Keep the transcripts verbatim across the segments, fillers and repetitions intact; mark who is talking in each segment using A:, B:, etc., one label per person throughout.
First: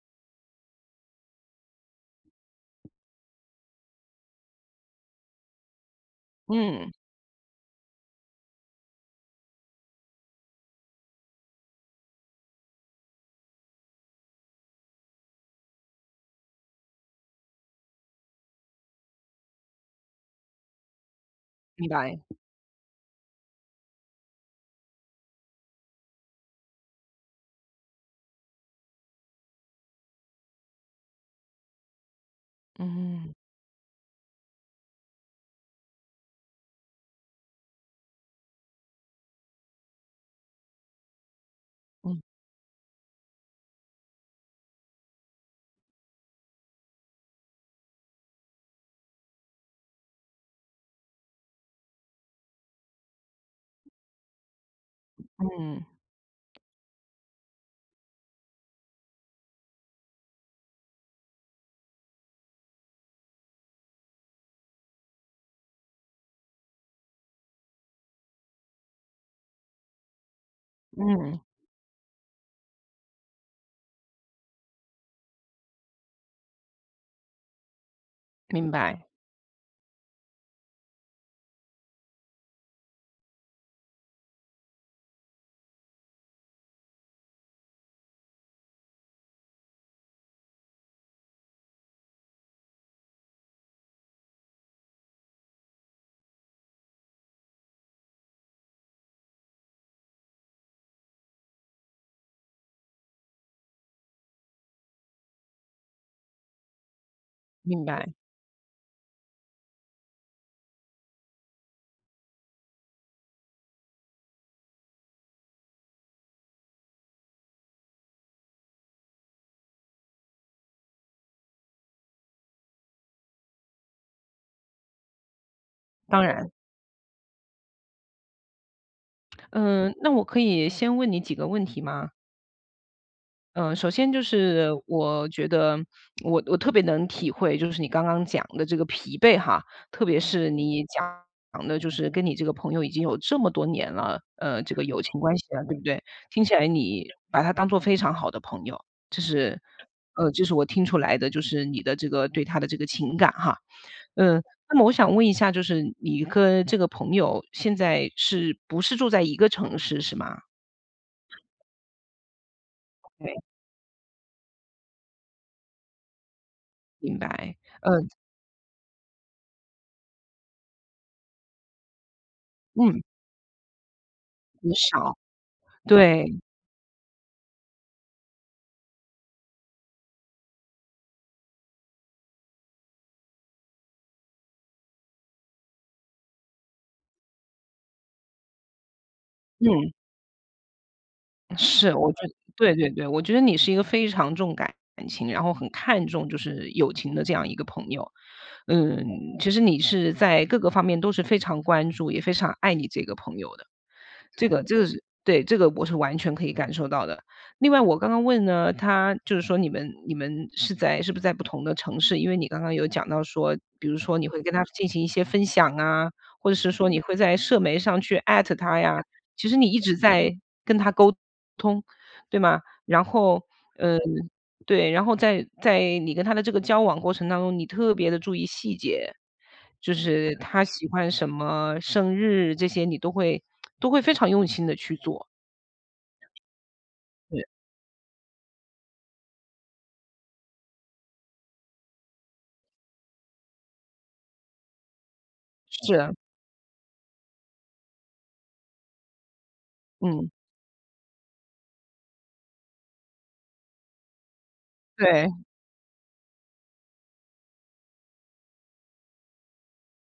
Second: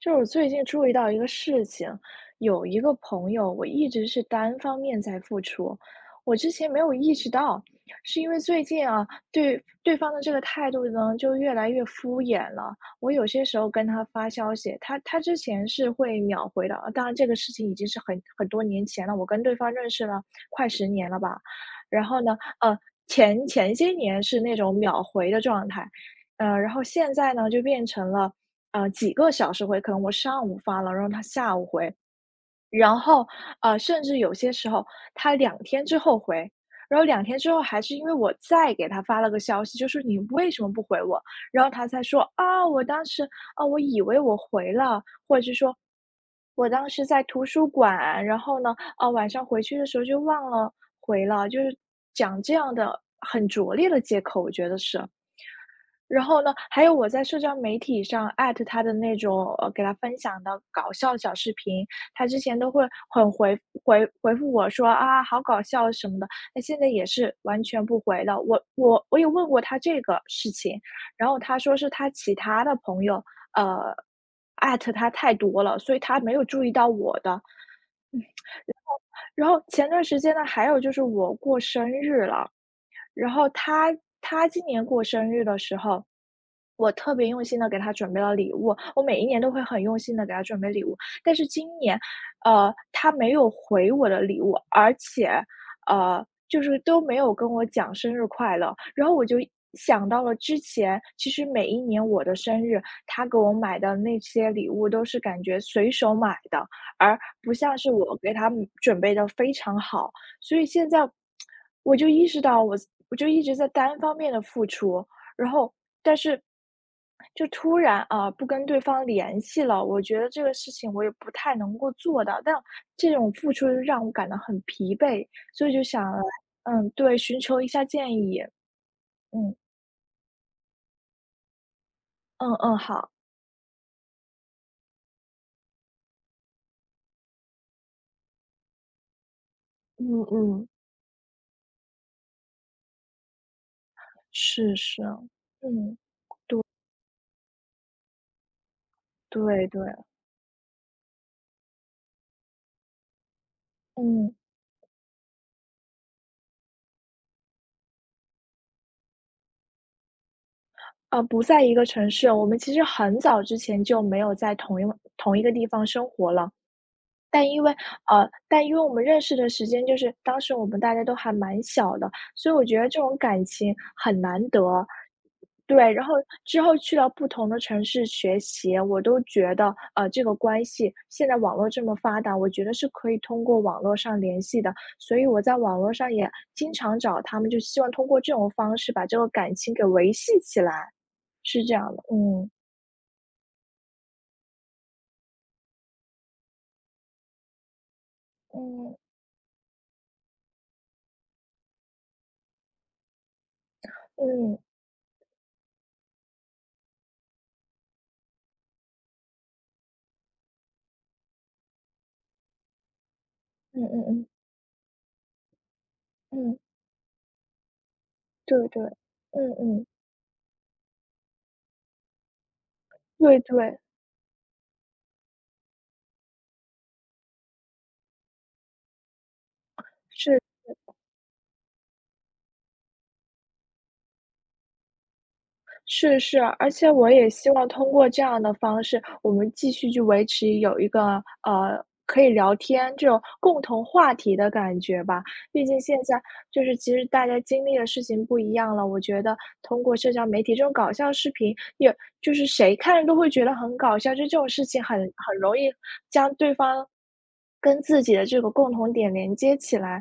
A: 就是我最近注意到一个事情，有一个朋友，我一直是单方面在付出，我之前没
B: 嗯，
A: 有意识到，是因为最近啊，对对方的这个态度呢，就越来越敷衍了。我有些时候跟他发消息，他他之前是会秒回的，当然这个事情已经是很很多年前了，我跟对方认识了快十年了吧，
B: 明
A: 然
B: 白，
A: 后呢，呃，前前些年是那种秒回的状态。呃，然后现在呢，就变成了，呃，几个小时回，可能我上午发了，然后他下午回，然后，
B: 嗯
A: 呃，甚至有些时候他两天之后回，然后两天之后还是因为我再给他发了个消息，就是你为什么不回我？然后他才
B: 嗯
A: 说啊，我当时啊，我以为我回了，我当时在图书馆，然后呢，啊，晚上回去的时候就忘了回了，就是讲这样的很拙劣的借口，我觉得是。
B: 嗯
A: 然后呢，还有我在社交媒体上艾特他的那种，呃，给他分享的搞笑小视频，他之前都会很回回回复我说啊，好搞笑什么的，那现在也是完全不回了。我我我也问过他这个事情，然后
B: 嗯，
A: 他说是他其他的朋友，呃，艾特他太多了，所以他没有注意到我的。
B: 明白
A: 然后前段时间呢，还有就是我过生日了，然后他他今年过生日的时候，我特别用心的给他准备了礼物，我每一年都会很用心的给他准备礼物，但是今年，呃，他没有回我的礼物，而且，呃，就是都没有跟我讲生日快乐。然后我就想到了之前，其实每一年我的生日，他给我买的那些礼物都是感觉随手买的，而不像
B: 明
A: 是
B: 白，
A: 我给他准备的非常好。所以现在我就意识到我我就一直在单方面的付出，然后但是就突然啊，不跟对方联系了，我觉得这个事情我也不太能够做到，但这种付出让我感到很疲惫，所以就想来
B: 当然。
A: 嗯，对，寻求一下建议。嗯，
B: 嗯，那我可以先问你几个问题吗？
A: 嗯嗯，好，
B: 嗯，呃首先就是我觉得我我特别能体会，就是你刚刚讲的这个疲惫哈，特别
A: 嗯
B: 是
A: 嗯，
B: 你讲的，就是跟你这个朋友已经有这么多年了，呃，这
A: 是
B: 个友
A: 是，
B: 情关系了，对不
A: 嗯，
B: 对？听起来你把他当做非常好的朋友，这是，
A: 对对，
B: 呃，这是我听出来的，就是你的这个对他的这个情感哈。
A: 嗯。
B: 嗯，那么我想问一下，就是你跟这个朋友现在是不是住在一个城市是吗？
A: 啊，不在一个城市，我们其实很
B: 对，
A: 早之前就没有在同一同一个地方生活了。
B: 明
A: 但
B: 白，
A: 因为
B: 嗯
A: 呃，但因为我们认识的时间就是当时我们大家都还蛮小的，所以我觉得
B: 嗯，
A: 这种感情很难
B: 很
A: 得。
B: 少。
A: 对，然后
B: 对，
A: 之后去到不同的城市学习，我都觉得，呃，这个关系现在网络这么发达，我觉得是可以通过网络上联系的，所以我在网络上也经常找他们，就希望通过这种方式把这个感情给
B: 嗯。
A: 维系起来，是这
B: 是，
A: 样的。
B: 我觉得
A: 嗯，
B: 对对对，我觉得你是一个非常重感情，然后很看重就是友情的这样一个朋友。
A: 嗯，
B: 嗯，其实你是在各个方面都是非常关注，也非常爱你这个朋友的。这
A: 嗯，
B: 个这个是对，这个我是完全可以感受到的。另外，我刚刚问呢，他就是说你们你们是在是不是在不同的城市？因为你刚刚有讲到说，
A: 嗯
B: 比如
A: 嗯
B: 说
A: 嗯，
B: 你会跟他进行一些分享啊，或者
A: 嗯，
B: 是说你会在社媒上去艾特
A: 对
B: 他
A: 对，
B: 呀，其
A: 嗯
B: 实你一
A: 嗯。
B: 直在跟他沟通，对吗？然
A: 对
B: 后，
A: 对，
B: 嗯，对，然后在在你跟他的这个交往过程当中，你特别的注意细节，就是
A: 是
B: 他喜欢什么，生日这些你都会都会非常用心的去做。
A: 是是，而且我也
B: 对。
A: 希望通过这样的方式，我们继续去维持有一个，呃，可以聊天这种共同话题的感觉吧。毕竟现
B: 是，
A: 在就是其实大家经历的事情不一样了，我觉得通过社交
B: 嗯，
A: 媒体这种搞笑视频，也就是谁看都会觉得很搞笑，就这种事情很
B: 对，
A: 很容易将对方跟自己的这个共同点连接起来。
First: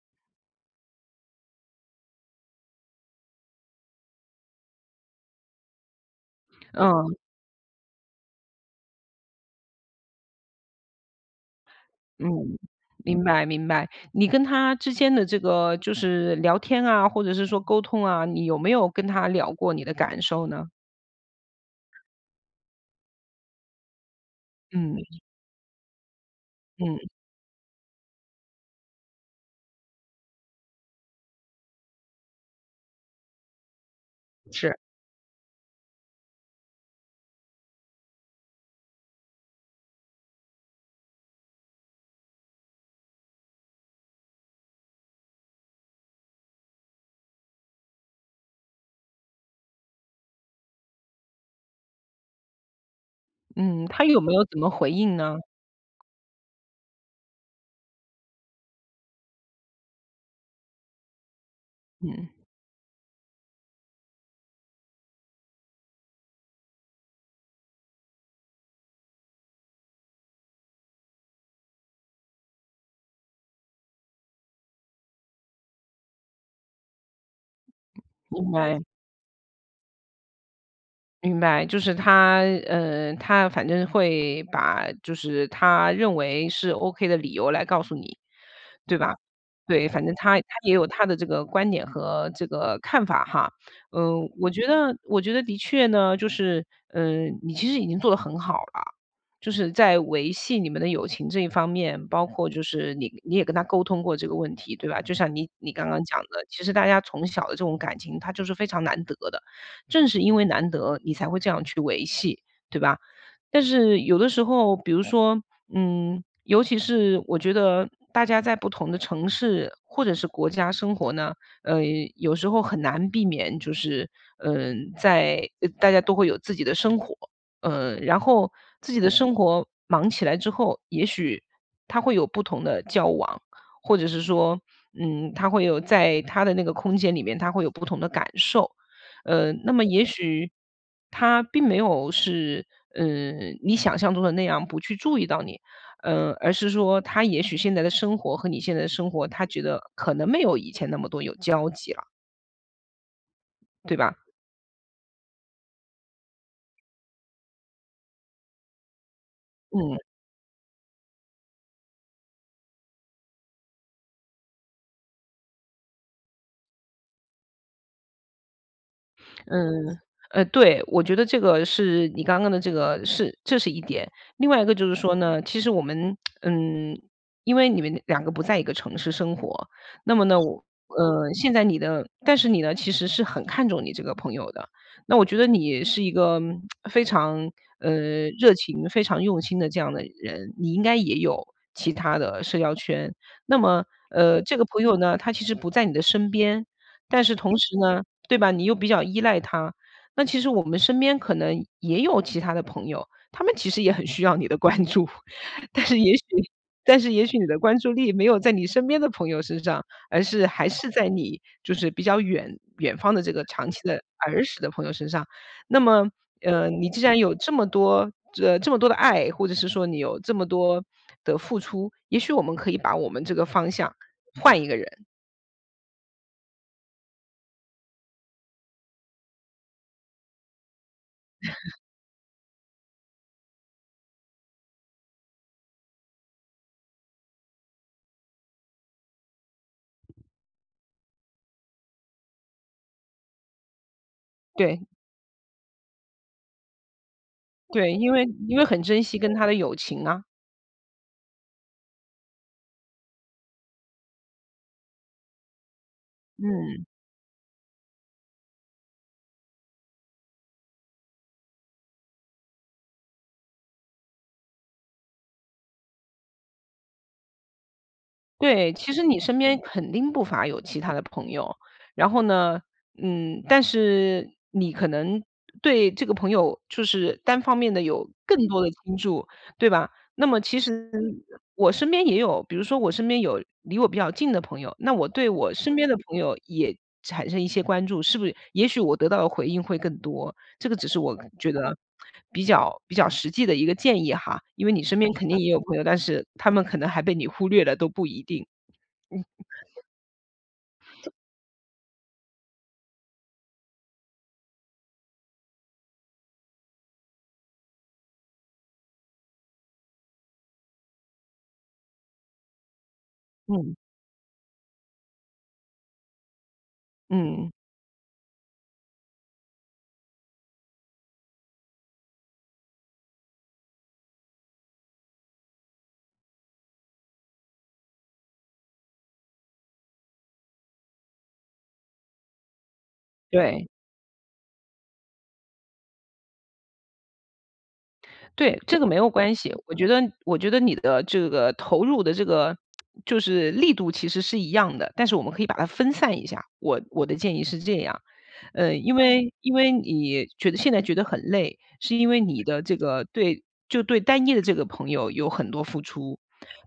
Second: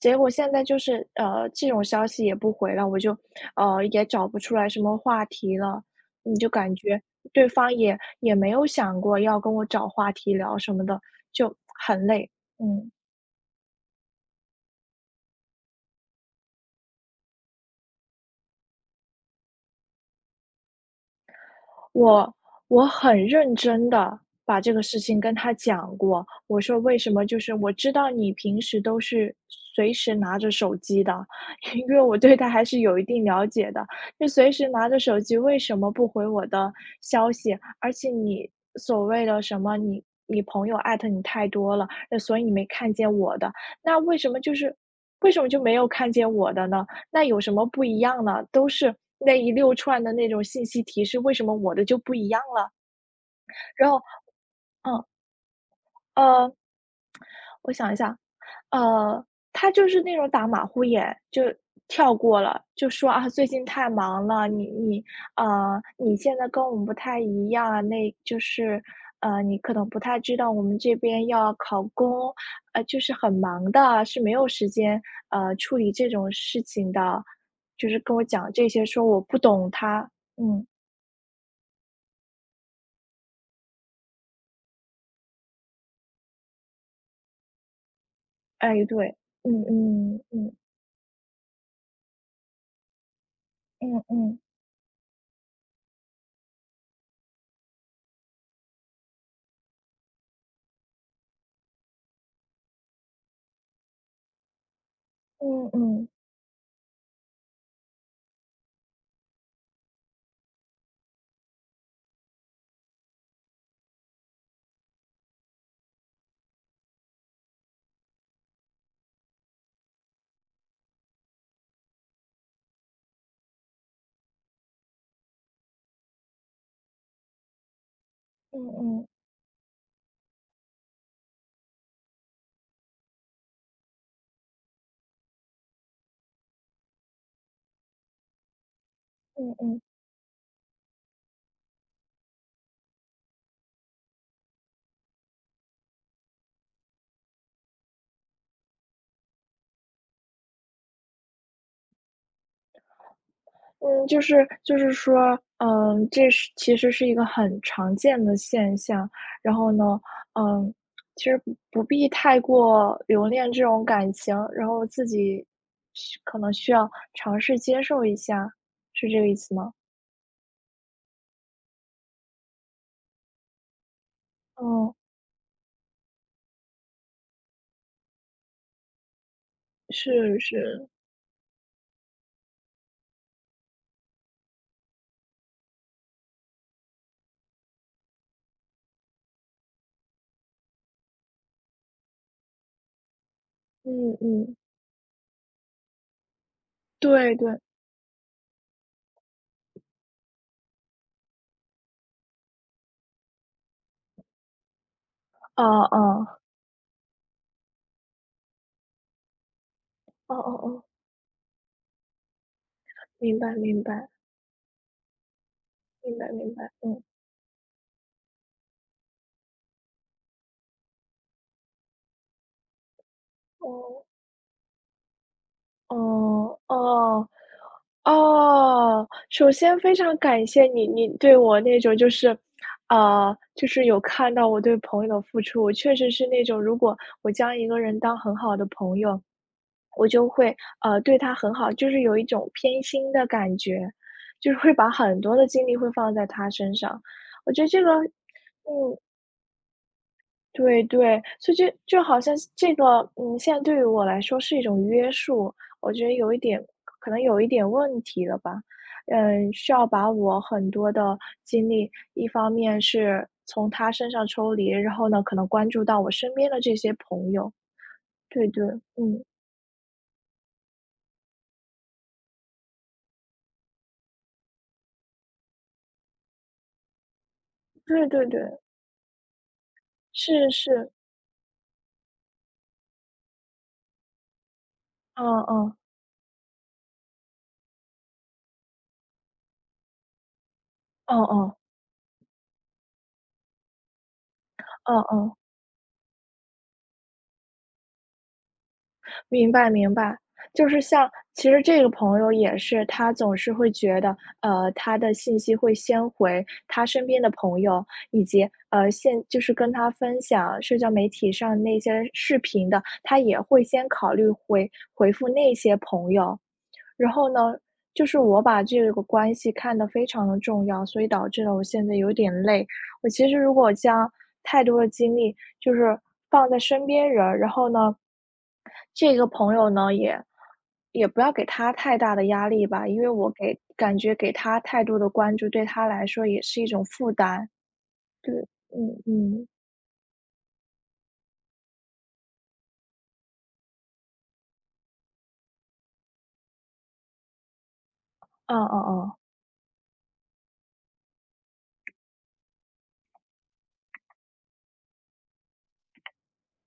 A: 结果现在就是，呃，这种消息也不回了，我就，呃，也找不出来什么话题了。你就感觉
B: 嗯，
A: 对方也也没有想过要跟我找话题聊什么的，就很累。
B: 嗯，
A: 嗯。
B: 明白明白。你跟他之间的这个就是聊天啊，或者是说沟通啊，你有没有跟他聊过你的感受呢？
A: 我我很认真的把这个
B: 嗯，
A: 事情跟他讲过，我说
B: 嗯，
A: 为什么就是我知道你平时都是随时拿着手机的，因为我对他还是有一定了解的，就随时
B: 是，
A: 拿着手机，为什么不回我的消息？而且你所谓的什么你你朋友艾特你太多了，那所以你没看见我的，那为什么就是为什么就没有看见我的呢？那有什么不一样呢？都是那一溜串的那种信息提示，为什么我的就不一样了？
B: 嗯，
A: 然后，
B: 他有没有怎么回
A: 嗯，
B: 应呢？
A: 呃，我想一下，呃，他就是那种打马虎眼，就跳
B: 嗯，
A: 过了，就说啊，最近太忙了，你你啊，你现在跟我们不太一样啊，那就是呃，你可能不太知道我们这边要考公，呃，就是很忙的，是没有时间呃处理这种事情的，就是跟我
B: 明
A: 讲这
B: 白。
A: 些，说我不懂他。嗯，
B: 明白，就是他，呃，他反正会把就是他认为是 OK 的理由来告诉你，
A: 哎，
B: 对吧？
A: 对，嗯
B: 对，反正
A: 嗯
B: 他他
A: 嗯
B: 也有他的这个观点和这个看法哈。
A: 嗯
B: 嗯，
A: 嗯
B: 我觉得我觉得的确呢，就是嗯，呃你其实已经做得很好了，就是在维系你们的友情这一方面，包括就是你你也跟他沟通过这个问题，对吧？就像你
A: 嗯
B: 你
A: 嗯
B: 刚刚
A: 嗯
B: 讲的，其实大家从小的这种感情，它就是非常难得的。正是因为难得，你才会这样去维系，对吧？但是有的时候，比如说，嗯，尤其是我觉得大家在不同的城市或者是国家生活呢，呃，有时候很难避免，就是嗯、在呃大家都会有自己的生活，呃，然后自己
A: 嗯
B: 的生活忙起来之后，也许他会有不同的交往，或者是说，嗯，他会有在他的那个空间里面，他会有不同的感受。
A: 嗯
B: 呃，
A: 嗯
B: 那么
A: 嗯。
B: 也许他并没有是，嗯，呃你想象中的那样，不去注意到你，呃，而是说他也许现在的生活和你现在的生活，他觉得可能没有以前那么多有交集了，对
A: 嗯，
B: 吧？
A: 就是就是说，嗯，这是其实是一个很常见的现象。然后
B: 嗯。
A: 呢，嗯，其实不不必太过留恋这种感情，然后自己需可能需要尝试接受一下，是这个意思吗？
B: 嗯，呃，对，我觉得这个是你刚刚的这个是这是一点。另外一个就是
A: 嗯，
B: 说呢，其实我们嗯，因为你们两个不在一个城市生活，那么呢，
A: 是
B: 我
A: 是，
B: 呃，现在你的但是你呢，其实是很看重你这个朋友的。那我觉得你是一个嗯非常呃热情、非常用心的这样的人，你应该也有其他的社交圈。那么
A: 嗯
B: 呃，这
A: 嗯，
B: 个朋友呢，他其实不在你的身边，但是
A: 对
B: 同
A: 对，
B: 时呢，对吧？你又比较依赖他。那其实我们身边可能也有其他的朋友，他们其实也很需要你的关注，
A: 啊
B: 但是
A: 啊，
B: 也许但是也许你的关注力没有在你身边的朋友身上，而
A: 哦
B: 是
A: 哦
B: 还
A: 哦，
B: 是在你就是比较远远方的这
A: 明
B: 个
A: 白
B: 长期
A: 明
B: 的
A: 白
B: 儿时的朋友身上。那么，
A: 明白明
B: 呃，
A: 白，
B: 你既
A: 嗯，
B: 然有这么多呃，这么多的爱，或者是说你有这么多的付出，也许我们可以把我们这个方向
A: 哦
B: 换一个人。
A: 哦哦。哦，首先非常感谢你，你对我那种就是，呃，就是有看到我对朋友的付出。我确实是那种，如果我将一个人当很好的朋友，我就会呃对他很好，就是有一种偏心的感觉，就是会
B: 对，
A: 把很多的精力会放在他身上。我觉得这个，
B: 对，因为因为很
A: 嗯，
B: 珍惜跟他的友情啊。
A: 对对，所以就就好像是这个，嗯，现在对于我来说是一种约束，我觉得有一点，
B: 嗯，
A: 可能有一点问题了吧。嗯，需要把我很多的精力，一方面是从他身上抽离，然后呢，可能关注到我身边的这些朋友。对对，
B: 对，其实你
A: 嗯，
B: 身边肯定不乏有其他的朋友，然后呢，嗯，但是你可能对这个朋友就是单方面的
A: 对
B: 有
A: 对对，
B: 更多的倾注，对吧？那么
A: 是
B: 其实
A: 是，
B: 我身边也有，比如说我身边有离我比较近的朋友，那我对
A: 嗯
B: 我身
A: 嗯，
B: 边的朋友也产生一些关注，是不是也许我得到的回应会更多。这个只是我
A: 嗯
B: 觉
A: 嗯，
B: 得比较比较实际的一个建议哈，因为你身
A: 嗯
B: 边肯
A: 嗯。
B: 定也有朋友，但是他们可能还被你忽略了，都不一定。
A: 明白明白，就是像其实这个朋友也是，他总是会觉得，呃，他的信息会先回他身边的朋友，以及呃，现就是跟他分享社交媒体上那些视频的，他也会
B: 嗯，
A: 先考虑回回复那些朋友。然后
B: 嗯，
A: 呢，就是我把这个关系看得非常的重要，所以导致了我现在有点累。我其实如果将太多的精力就是放在身边人，然后呢，这个朋友呢，也也不要给他太大的压力吧，因为我给
B: 对。
A: 感觉给他太多的关注，对他来说也是一种负担。对，
B: 对，这个
A: 嗯
B: 没有关
A: 嗯，
B: 系。我觉得我觉得你的这个投入的这个就是力度其实是一样的，但是我们可以把它分散一下。我我的建议是这样，
A: 嗯
B: 呃，
A: 嗯
B: 因
A: 嗯，
B: 为因为你觉得现在觉得很累，是因为你的这个对就对单一的这个朋友有很多付出，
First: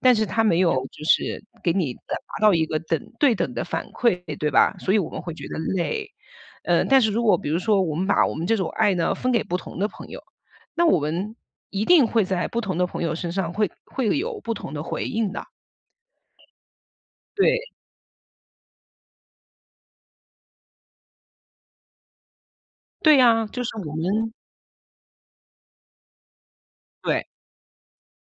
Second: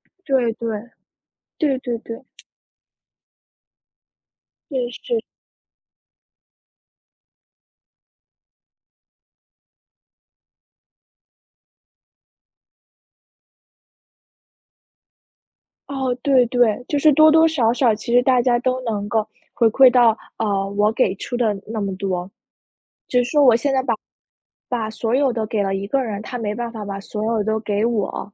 B: 但是他
A: 对
B: 没有
A: 对，
B: 就是给
A: 对
B: 你
A: 对
B: 达
A: 对，
B: 到一个等对等的反馈，对吧？
A: 是
B: 所以我们
A: 是。
B: 会觉得累。呃，但是如果比如说我们把我们这种爱呢分给不同的朋友，那我们一定会在不同的朋友身上会会有不同的回应的。
A: 哦，对对，就是多多
B: 对，
A: 少少，其实大家都能够回馈到，呃，我给出的那么多。
B: 对
A: 只是说
B: 呀，
A: 我
B: 就是
A: 现在
B: 我
A: 把
B: 们
A: 把所有的给了一个人，他没办法把所
B: 对，
A: 有都给我。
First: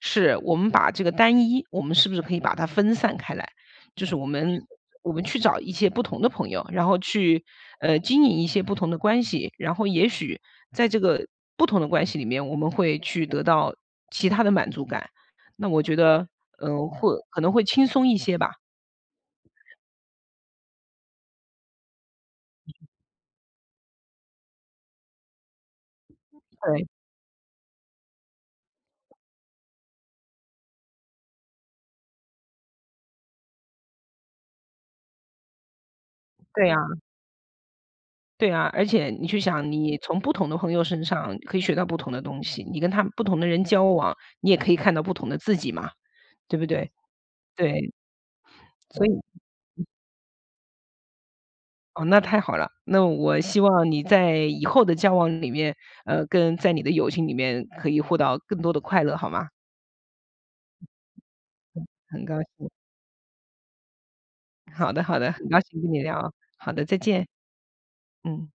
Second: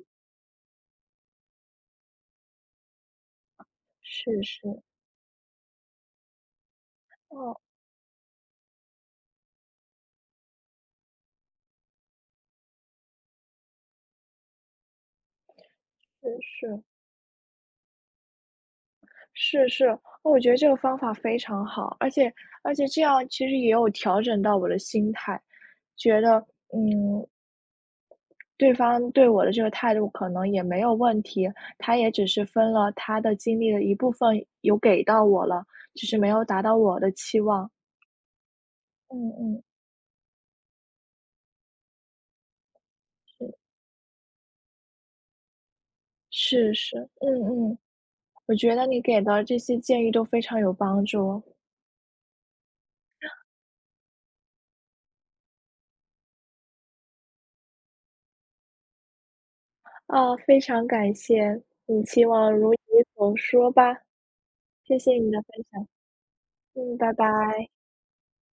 B: 是我们把这个单一，我们是不是可以把它分散开来？就是我
A: 是是，
B: 们我们去找一些不同的朋友，然后去
A: 哦，
B: 呃经营一些不同的关系，然后也许在这个不同的关系里面，我们会去得到其他的满足感。那我觉得，
A: 是是，
B: 嗯、会可能会轻松一些吧。
A: 是是，哦我觉得这个方法非常好，而且而且这样其实也有调整到我的心态，觉得，
B: 对，
A: 嗯，对方对我的这个态度可能也没有问题，他也只是分了他的精力的一部分，有给到我了，只是没有达
B: 对
A: 到
B: 呀、
A: 我的期望。
B: 对啊，而且你
A: 嗯
B: 去
A: 嗯，
B: 想，你从不同的朋友身上可以学到不同的东西，你跟他不同的
A: 是。
B: 人交往，你也可以看到不同的自己嘛，对不
A: 是
B: 对？
A: 是，嗯嗯，
B: 对，
A: 我觉得你
B: 所以
A: 给的这些建议都非常有帮助，
B: 哦，那太好了。那我希望你在以后的交往里面，呃，跟在你的友情里面可以获到更多的快乐，好吗？
A: 啊，非常感谢，
B: 嗯
A: 你
B: 很
A: 期
B: 高
A: 望
B: 兴。
A: 如你所说吧，
B: 好
A: 谢
B: 的，
A: 谢
B: 好
A: 你
B: 的，
A: 的
B: 很高
A: 分
B: 兴
A: 享，
B: 跟你聊。好的，再
A: 嗯，拜
B: 见。
A: 拜。
B: 嗯。